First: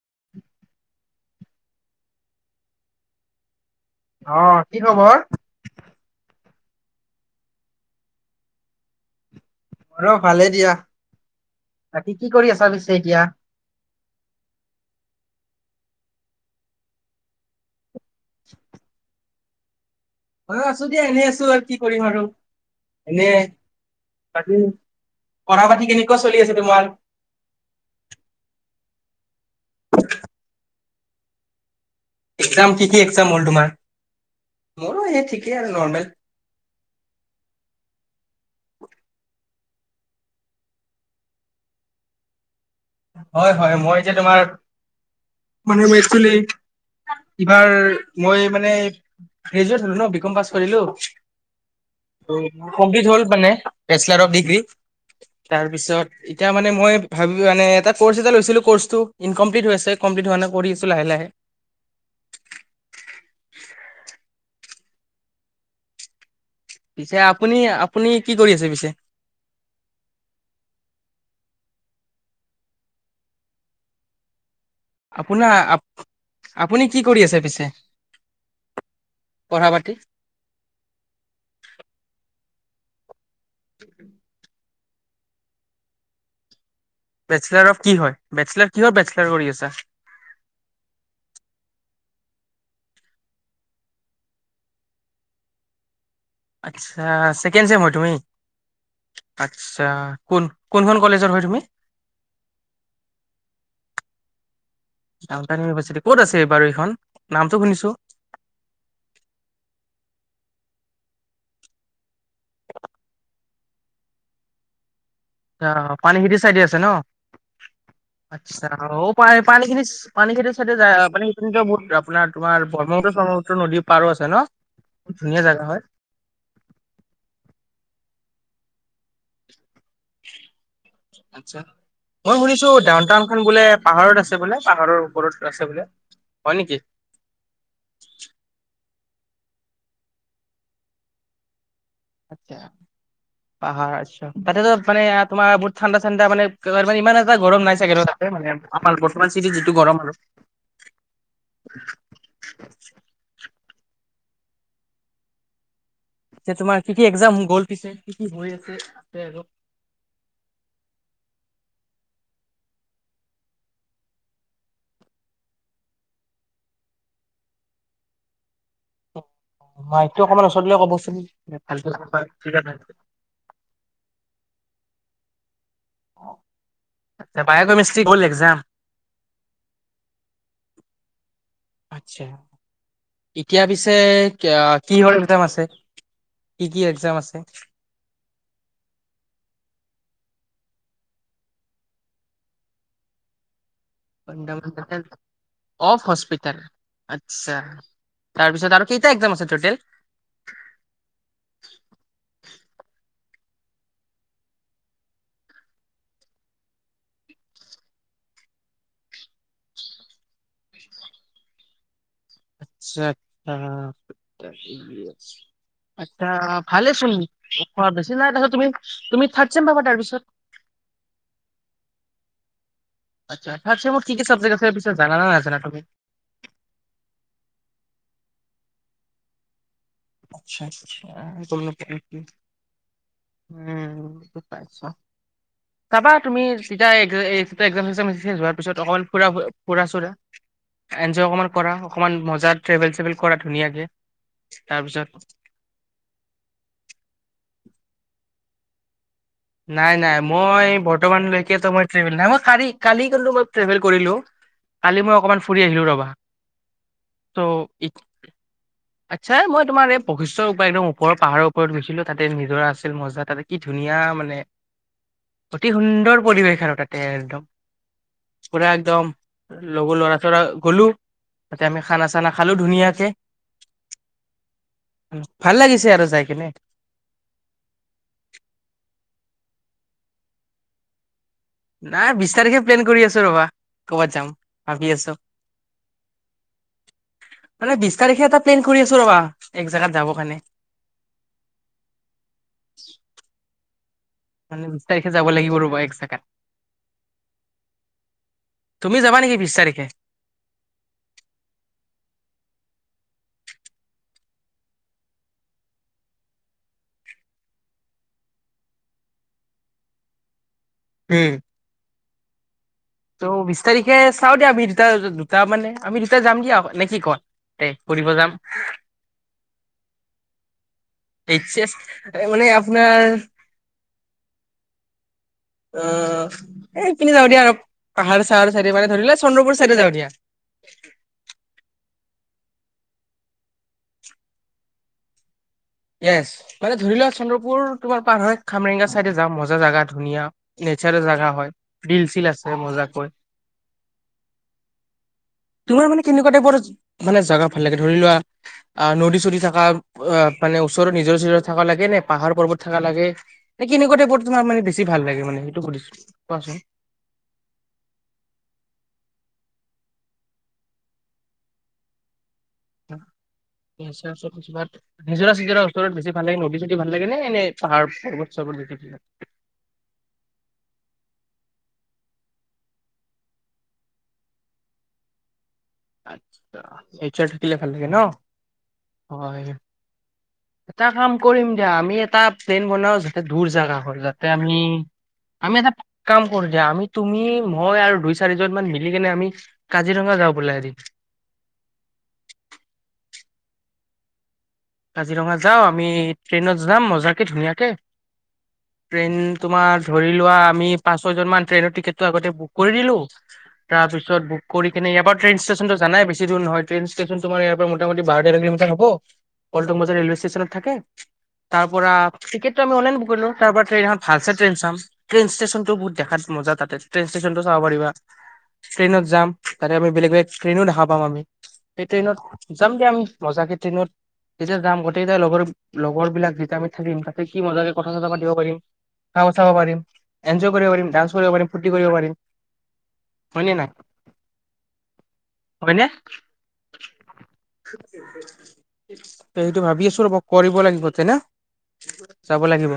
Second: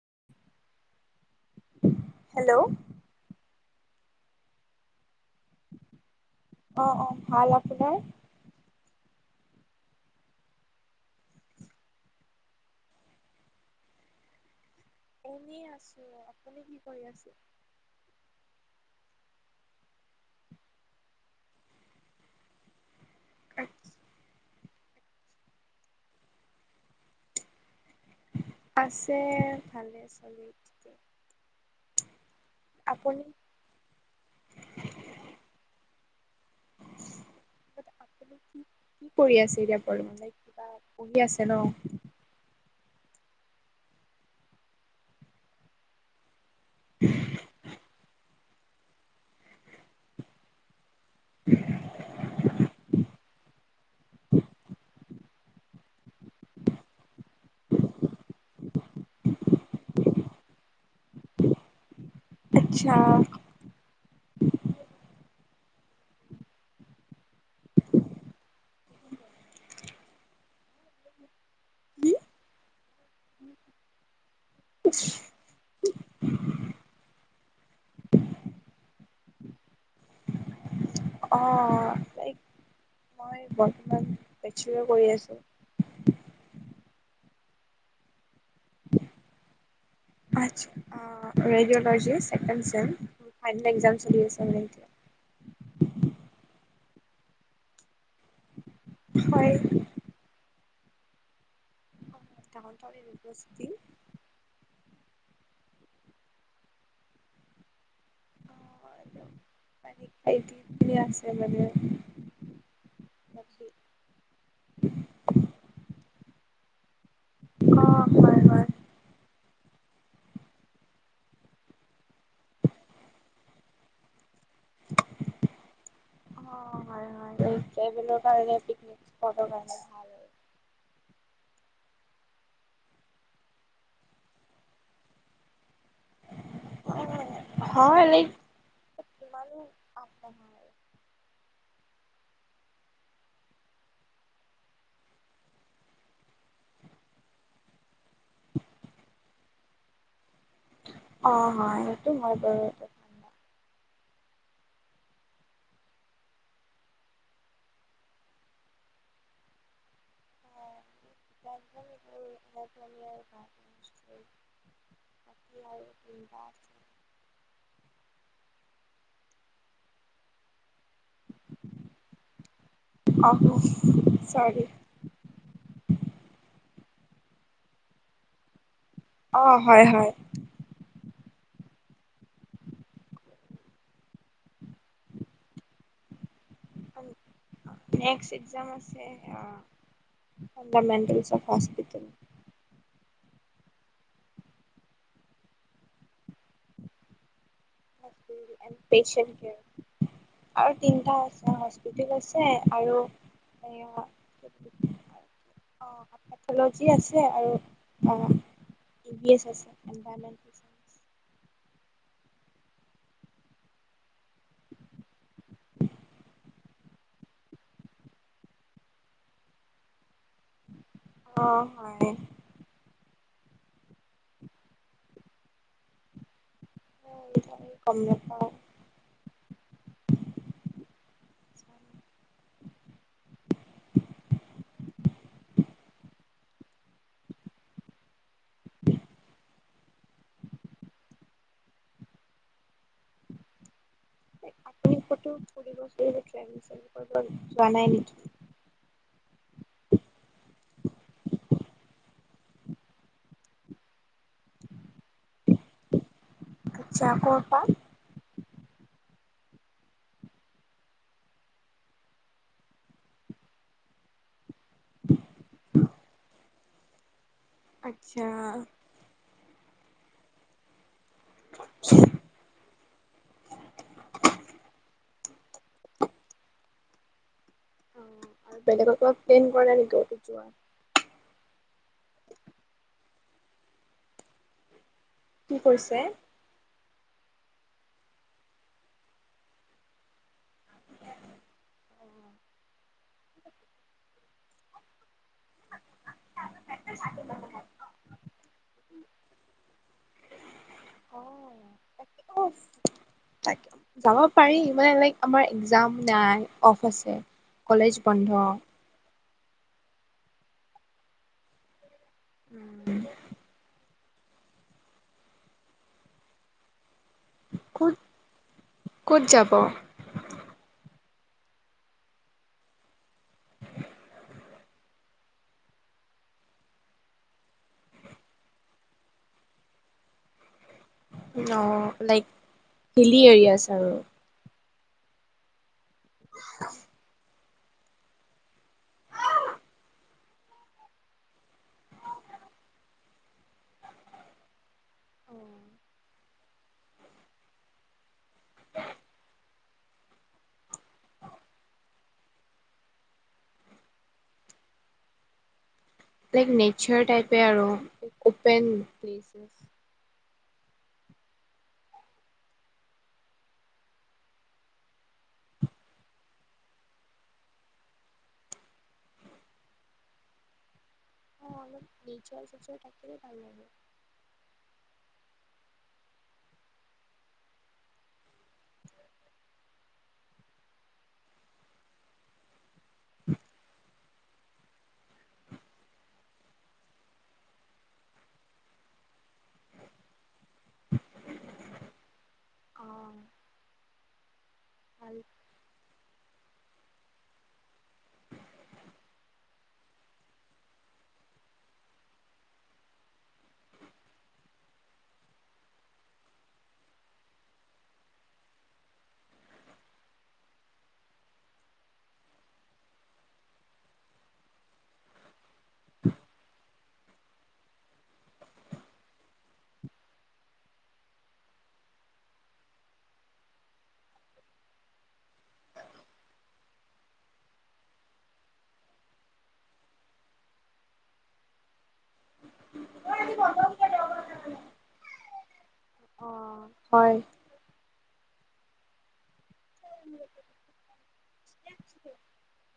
[unintelligible] Hello? অহ', কি খবৰ? অহ-অহ ভাল, আপোনাৰ? মোৰো ভালেই দিয়া। বাকী কি কৰি আছা পিছে এতিয়া? এনেই আছো আপুনি কি কৰি আছে? অ', আছো দিয়া এনেই আছো আৰু কি কৰিম আৰু। এনেই, তাকো পঢ়া-পাতি কেনেকুৱা চলি আছে তোমাৰ? আছে ভালে চলি, [unintelligible] একজাম কি কি আপুনি একজাম হ'ল ', তোমাৰ মোৰো এই ঠিকেই আৰু নৰ্মেল। কি কৰি আছে এতিয়া কিবা পঢ়ি আছে ন',? হয়', - হয়', মই যে তোমাৰ মানে, মেচ ইবাৰ মই, মানে গ্ৰেজুৱেট হল ন বিকম পাছ কৰিলো। কমপ্লিট হল মানে বেচলাৰ অফ ডিগ্ৰী তাৰপিছত এতিয়া মানে মই ভাবি মানে এটা কৰ্চ এটা লৈছিলো কৰ্চটো ইকমপ্লিট হৈ আছে কমপ্লিট হোৱা নাই কৰি আছো লাহে লাহে। আচ্ছা পিছে আপুনি আপুনি কি কৰি আছে পিছে। কি আপোনাৰ আপুনি কি কৰি আছে পিছে পঢ়া পাতি। অ লাইক মই বৰ্তমান জিম কৰি আছো বেচলাৰ অফ কি হয় বেচলাৰ কি হয় বেচলাৰ কৰি আছা radiology second sem final exam চলি আছে আচ্ছা চেকেণ্ড ছেম হয় তুমি হয় আচ্ছা কোন? কোনখন কলেজৰ হয় তুমি ন্ত [unintelligible] উপস্থিতি ডাউনটাউন ইউনিভাৰ্চিটি ক'ত আছে বাৰু এইখন নামটো শুনিছো অ পান খাইতি ইতিনি আছে মাজে [unintelligible] পাইছো [unintelligible] আ পানীখিতি চাইডে আছে ন অ', হয়, হয়। আচ্ছা পায় পানী খিনি পানী খেতিৰ চাইডে যায় পানী খতি বহুত আপোনাৰ তোম ব্ৰহ্মপুত্ৰ চ্ৰ্মপত্ৰ নদীৰ পাৰো আছে ন ধুনীয়া জাগা হয়। অ হয় হয় সে বলে কাৰে পিকনিক ভাল। মই শুনিছো ডউন টাউন খন বোলে পাহাৰত আছে বোলে পাহাৰৰ ওপৰত আছে বোলে হয় নেকি? হ লক [unintelligible] কিমানো আগ নঢ়া [unintelligible] আ পাহাৰ আচছা তাতেতো মানে তোমাৰ বহুত ঠাণ্ডা ঠাণ্ডা মানেে ইমান এটা গৰম নাই চাগে তাতে মানে আমাৰ বৰ্তমান চি যিটো গৰম আৰু। অ অ সেইটো হয় বাৰু যে তোমাৰ কি কি এক্সাম গ'ল পিছে কি কি হৈ আছে আছে আৰু এনেন আৰু ঘ কাটি বাকী আৰু তিনিটা আছে [unintelligible] মাইকটো অকমান ওচৰত ক'বচোন। াল [inaudible] অ', চৰি আ বায়কমেষ্ট্ৰিক হ'ল এক্সাম? অ হয়-হয়। আছা। এতিয়া পিছে কি কিহৰ এক্সাম আছে? কি কি এক্সাম আছে নেক্সট এ্জাম আছে অ fundamental of hospital. Fundamental of hospital? তাৰপিছত এণ্ড আৰু কেইটা পেইছনট এক্সাম আছে টোটেল কেয়াৰ, আৰু তিনটা আছে হস্পিতাল আছে আৰু এয়া তাৰ পিছত অহ পাইথলগজি আছে আৰু ই ভি ছ আছে এনভাইৰনমেণ্ট সেইয়েন্স। আচ্ছা-অচ্ছা। আচ্ছা ভালে চোন [unintelligible] বেছি নাই তুমি, তুমি থাৰ্ড চেম পাবা তাৰপিছত। অ হয় আছা ফাৰ্ষ্ট ছেমত কি-কি চাবজেক্ট আছে পিছে জনে নে নাজানা তুমি? মই বাৰু গম নাপাওঁ। আচ্ছা-আচ্ছা গম নেপুৱা [unintelligible] উম [unintelligible] যাবা তুমি চিধা এক্সম যোৱাৰ পিছত অকমান ফু-ফুৰা-ছুৰা এনজয় অকমান কৰা, অকনমান মজা ট্ৰেভেল চেল কৰা ধুনীয়াকে। আপুনি তাৰপিছত কতো ফুৰিব-চুৰিব ট্ৰেভেল-ছবেল কৰিব যোৱা নাই নেকি? নাই নাই মই বৰ্তমানলৈকেতো মই ট্ৰেভেল নাই মই কালি কালি কিন্তু মই ট্ৰেভেল কৰিলো। কালি মই অকমান ফুৰি আহিলো ৰবা। আচ্ছা ক'ৰ ত' পৰা আচ্ছা মই তোমাৰ এই বশিষ্ঠ ওপৰৰ পাহাৰৰ ওপৰত গৈছিলো তাতে নিজৰা আছিল মজা তাতে কি ধুনীয়া মানে মানে অতি সুন্দৰ পৰিৱেশ আৰু তাতে একদম। আচ্ছা। লগো ল'ৰা-চ'ৰা গ'লো। তাতে আমি খানা-চানা খালো ধুনীয়াকে। ভাল লাগিছে আৰু জাই কিনে। অ আৰু বেলেগত প্লেন কৰা নেকি অতি যোৱা? নাই বিশ তাৰিখে প্লেন কৰি আছো ৰবা, কৰ'বাত যাম ভাবি আছো। কি কৰিছে? মানে বিশ তাৰিখে এটা প্লেন কৰি আছো ৰবা, এক জেগাত যাব কাৰণে। [inaudible] ন [unintelligible] যাব লাগিব ৰ'বা এক জাগাত। তুমি যাবা নেকি বিশ তাৰিখে? তাক যাব পাৰি মানে লাইক আমাৰ এক্জাম নাই, অফ আছে, কলেজ বন্ধ। উম ত বিশ তাৰিখ তাকে চাও দিয়া আমি দুটা-দুটা মানে আমি দুটা যাম দিয়া নেকি কুৱা? দে ক'ত ফুৰিব যাম। ক'ত যাব এইচ এছ, মানে আপোনাৰ উম অ'- এই পিনে যাওঁ দিয়া আৰু। পাহাৰে-চাহাৰে চাইডে মানে, ধৰিলে চন্দ্ৰপুৰ চাইডে যাওঁ দিয়া। অ'। লাইক হিলী এৰিয়াছ আৰু। য়েছ। মানে ধৰি লোৱা চন্দ্ৰ পূৰ তোমাৰ পাৰ হৈ খামৰেঙগা চাইডে যাম। মজা জাগা। ধুনীয়া, নেচাৰেল জাগা হয়। বিল-চিল আছে মজাকৈ। তোমাৰ মানে কেনে কুৱা টাইপৰ মানে জাগা ভাল লাগে? ধৰি লোৱা, অ' নদী-চদি থকা, অ' মানে ওচৰত নিজৰা-চিজৰা থকা লাগে নে পাহাৰ-পৰ্বত থকা লাগে? নে কেনেকুৱা টাইপত তোমাৰ মানে বেছি ভাল লাগে মানে? সেইটো সুধিছোঁ। লাইক নেচাৰ টাইপে আৰু। Open places. [inaudible] নিজৰা-চিজৰাৰ ওচৰত বেছি ভাল লাগে, নদী-চদি ভাল লাগে নে এনে পাহাৰ, পৰ্বত-চৰ্বত যদি [inaudible] অ' অলপ নেচাৰ-সেচাৰ থাকিলে ভাল লাগে। আচ্ছা, নেচাৰ থাকিলে ভাল লাগে ন'? হয়। এটা কাম কৰিম দিয়া। আমি এটা প্লেন বনাও যাতে দূৰ জাগা হ'ল। লাদা আমি- আমি এটা কাম কৰোঁ দিয়া। আমি- তুমি, মই আৰু দুই-চাৰিজনমান মিলিকেনে আমি কাজিৰঙা যাওঁ বলা এদিন। অ ভাল কাজিৰঙা যাওঁ। আমি ট্ৰেইনত যাম মজাকে ধুনীয়াকে। ট্ৰেইন তোমাৰ ধৰি লোৱা, আমি পাঁচ-ছয় জনমান ট্ৰেইনৰ টিকেটটো আগতে বুক কৰি দিলোঁ। তাৰপিছত বুক কৰি কিনে ইয়াৰ পৰা ট্ৰেইন ষ্টেচনটো জানায়ে, বেছি দূৰ নহয়। ট্ৰেইন ষ্টেচন তোমাৰ ইয়াৰ পৰা মোটামুটি বাৰ-তেৰ কিলোমিটাৰ হব। পল্টন বজাৰ ৰেলোৱে ষ্টেছনত থাকে। তাৰপৰা টিকেটটো আমি অনলাইনত বুক কৰিলোঁ। তাৰ পৰা ট্ৰেইন এখন ভাল চাই ট্ৰেইন চাম। ট্ৰেইন ষ্টেছনটো বহুত দেখাত মজাঁ তাতে। ট্ৰেইন ষ্টেছনটো চাব পাৰিবা। ট্ৰেইনত যাম, তাতে আমি বেলেগ - বেলেগ ট্ৰেইনো দেখা পাম আমি। সেই ট্ৰেইনত যাম দিয়া আমি মজাকে ট্ৰেইনত যেতিয়া যাম, গোটেইগিটা লগৰ- লগৰবিলাক যেতিয়া আমি থাকিম, তাতে কি মজাকে কথা-চথা পাতিব পাৰিম। খাব-চাব পাৰিম। এনজয় কৰিব পাৰিম, ডান্স কৰিব পাৰিম, ফুৰ্তি কৰিব পাৰিম। হয়নে নাই? হয়নে? অ হয়। উ উ সেইটো ভাবি আছোঁ ৰ'ব। কৰিব লাগিব তে ন'? যাব লাগিব।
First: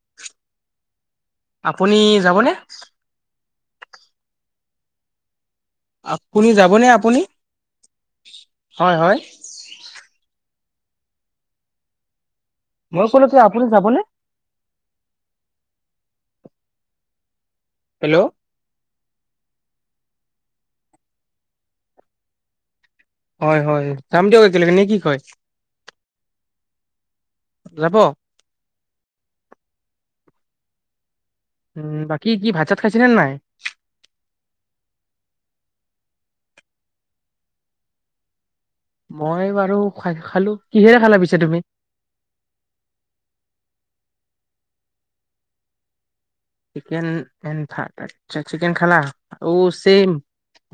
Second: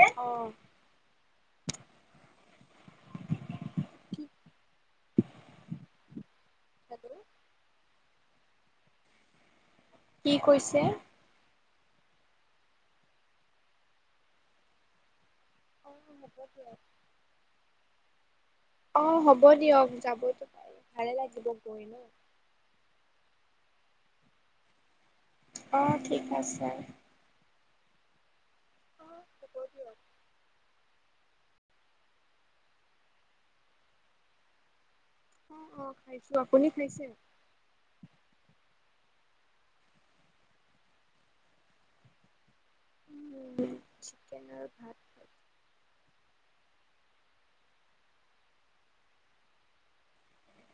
অ'। আপুনি যাবনে? কি আপুনি যাবনে আপুনি? হয় - হয়? কি কৈছে? মই কলেতো আপুনি যাবনে? য়েছ - য়েছ। হেল্ল'? অ' হ'ব দিয়ক। যাবতো পাৰি। ভালে লাগিব গৈ ন'। হয় - হয়। যাম দিয়ক একেলগে নে কি কয়? অ' ঠিক আছে। যাব? অ' হব দিয়ক। উম, বাকী কি ভাত-চাত খাইছিলেন নাই? অ' - অ' খাইছোঁ। আপুনি খাইছে? মই বাৰু খাই- খালোঁ। কিহেৰে খালা পিছে তুমি? উম চিকন আৰু ভাত চিকেন আ ভা চিকেন খালা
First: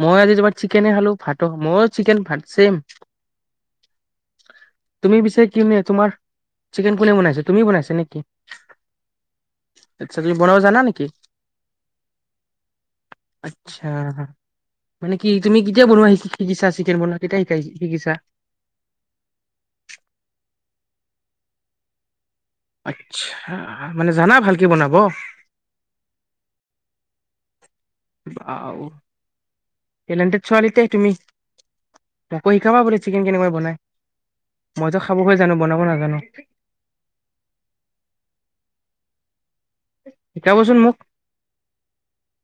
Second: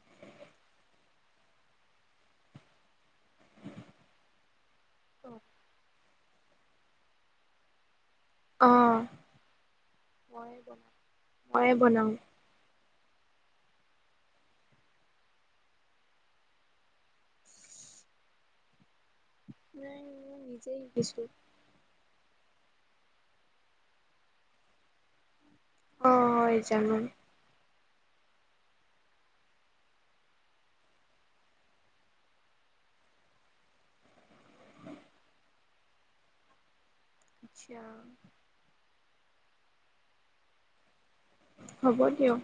মই আজি তোমাৰ চিকেনে খালো মই চিকেন তুমি পিছে কি ন তোমাৰ চিকেন কোনে বনাইছে তুমি বনাইছ নেকি? আহ আচ্ছা তুমি বনাব জানা নেকি ময়ে বনাওঁ। আচ্ছা। মানে কি তুমি কেতিয়া বনোৱা শি -শিকিছা চিকেন বনোৱা কেতিয়া শিকাইছ- শিকিছা? নাই মই নিজেই শিকিছোঁ। আচ্ছা। মানে জানা ভালকে বনাব? হয় জানো। টেলেণ্টেড ছোৱালী তে তুমি। মোকো শিকাবা বোলে চিকেন কেনেকৈ বনাই, মই তো খাব হে জানো বনাব নাজানো। আচ্ছা। শিকাবচোন মোক। হ'ব দিয়ক।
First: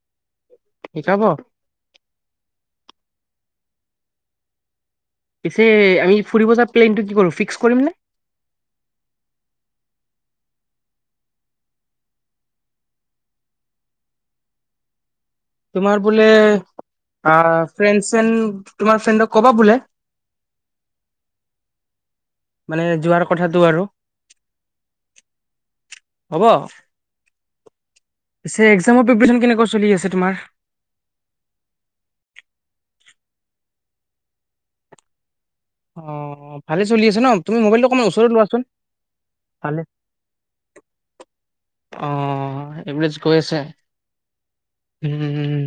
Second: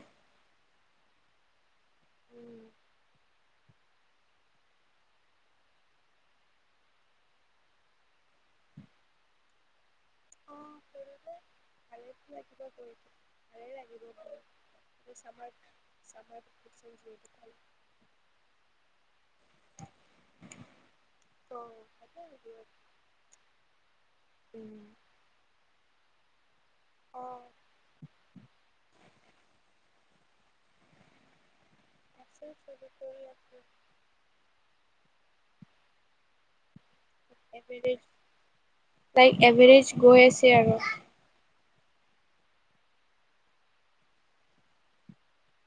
শিকাব? উম। পিছে আমি ফুৰিব যোৱাৰ প্লেনটো কি কৰো? ফিক্স কৰিম নে? অ [unintelligible] তোমাৰ বোলে চামাৰ ভেকেচন যিহেতু আ পালোঁ। ফ্ৰেণ্ড চেন তোমাৰ ফ্ৰেণ্ডক কব। বলে অ', তাকে মানে যোৱাৰ কথাটো আৰু। হ'ব? অ', পিছে এক্জামৰ প্ৰিপেৰেচন কেনেকুৱা চলি আছে? তোমাৰ [inaudible] অঁ ভালে চলি আছে ন? তুমি মোবাইলটো এভাৰেজ অকমান ওচৰতে লোৱাচোন। লাইক ভালে এভাৰেজ গৈ আছে আৰু। অ এভেৰেজ গৈ আছে। উম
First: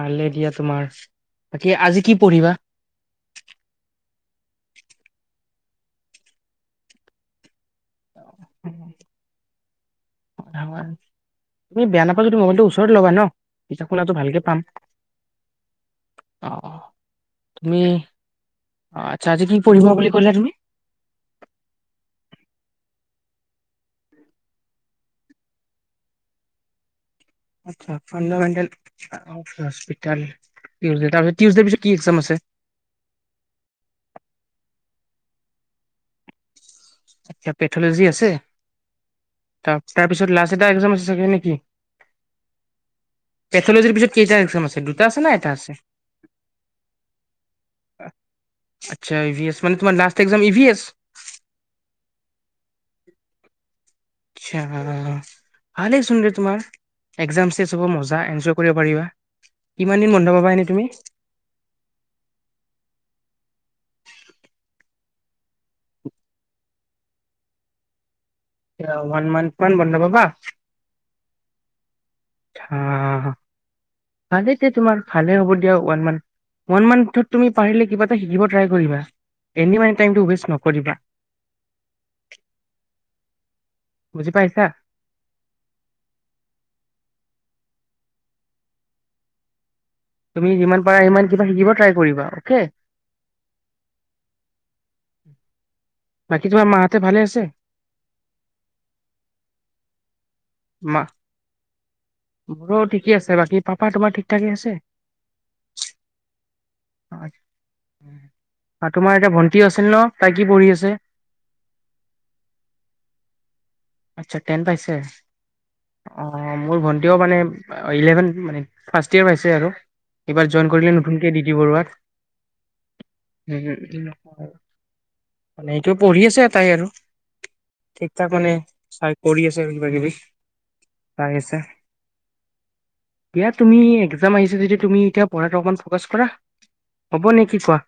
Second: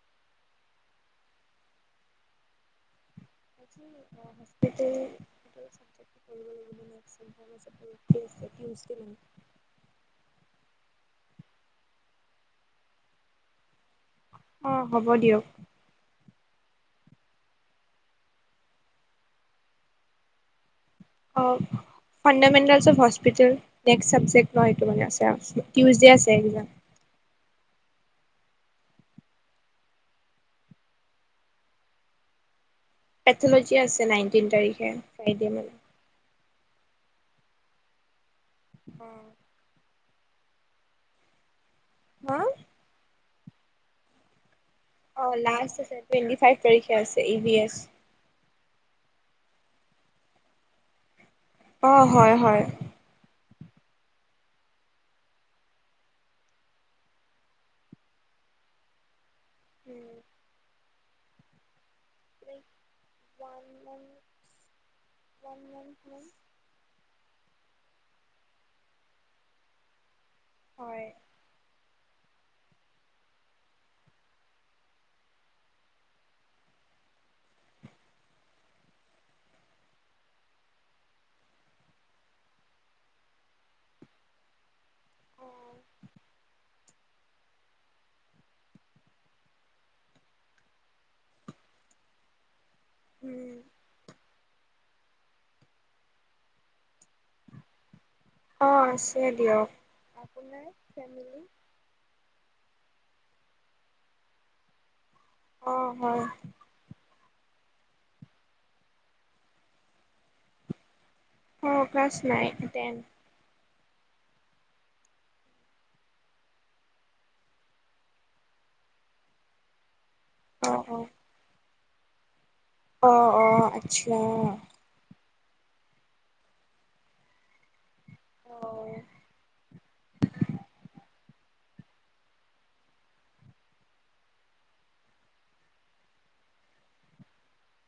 ভালে দিয়া তোমাৰ। বাকী আজি কি পঢ়িবা? আজি [unintelligible] আছে টিউচডে [unintelligible] মানে। তুমি বেয়া নাপা যদি মোবাইলটো ওচৰত লগা ন পিচে শুনাটো ভালকে পাম। অ' হ'ব দিয়ক অহ তুমি। আচ্ছা আজি কি পঢ়িবা বুলি কলা তুমি? অ fundamentals of hospital next subject ন এইটো মানে আছে। টিউজদে আছে এক্জাম। আটচা ফাণ্ডামেণ্টেল অফ হস্পিতাল, টিউজদে। তাৰপিছত টিউজদে পিছত কি এক্জাম আছে? পেথলজি আছে নাইনটিন তাৰিখে। ফ্ৰাইডে মানে আটচা পেথলজি আছে। উম। তাৰ পিছত লাষ্ট এটা এক্জাম আছে চাগে না কি? হা? পেথলজিৰ পিছত কেইটা এক্জাম আছে? দুটা আছে অ না আছে লাষ্ট এটা টুৱেন্টিফাইভ তাৰিখে আছে। E V S. আচ্ছা ই ভি এছ মানে তোমাৰ last exam E V S? অ হয়-হয়। আটছা। ভালেইচোন ৰে তোমাৰ এক্জাম চেছ হব মজা। এনজয় কৰিব পাৰিবা। কিমান দিন বন্ধ পাবা এনে তুমি? লাই ওান ম ওান মানথ মান ৱান মন্ত মান বন্ধ পাবা? হয়। অহ। ভালেই দ তোমাৰ ভালে হ'ব দিয়া ওৱান মান্থ ওৱান মান্থত তুমি পাৰিলে কিবা এটা শিকিব ট্ৰাই কৰিবা এনি মট ৱেষ্ট নকৰিবা। বুজি পাইছা? উম তুমি যিমান পাৰা সিমান কিবা শিকিব ট্ৰাই কৰিবা অকে? উম বাকী তোমাৰ মাহাতে ভালে আছে? অ আছে দিয়ক। আপোনাৰ, মা ফমিলি? মোৰো ঠিকেই আছে, বাকী পাপা তোমাৰ ঠিক-ঠাকে আছে? অহ হয়। আৰু তোমাৰ এতিয়া ভন্টি আছিল ন, তাই কি পঢ়ি আছে? অ ক্লাছ নাইন, টেন। আচ্ছা টেন পাইছে? অঁ মোৰ ভণ্টিও মানে ইলেভেন মানে ফাৰ্ষ্ট ইয়েৰ পাইছে আৰু। এইবাৰ জইন কৰিলে নতুনকে দিটি বৰুৱাত। অহ-অহ উম, উম, আচ্ছা। উম, মানে এইটো পঢ়ি আছে এটাই আৰু। ঠিক থাক মানে অ', কৰি আছে কিবা-কিবি। আ দিয়া তুমি একজাম আহিছ য তুমি এতিয়া পঢ়াটো অকমান ফকাচ কৰা। হ'ব নে কি কোৱা?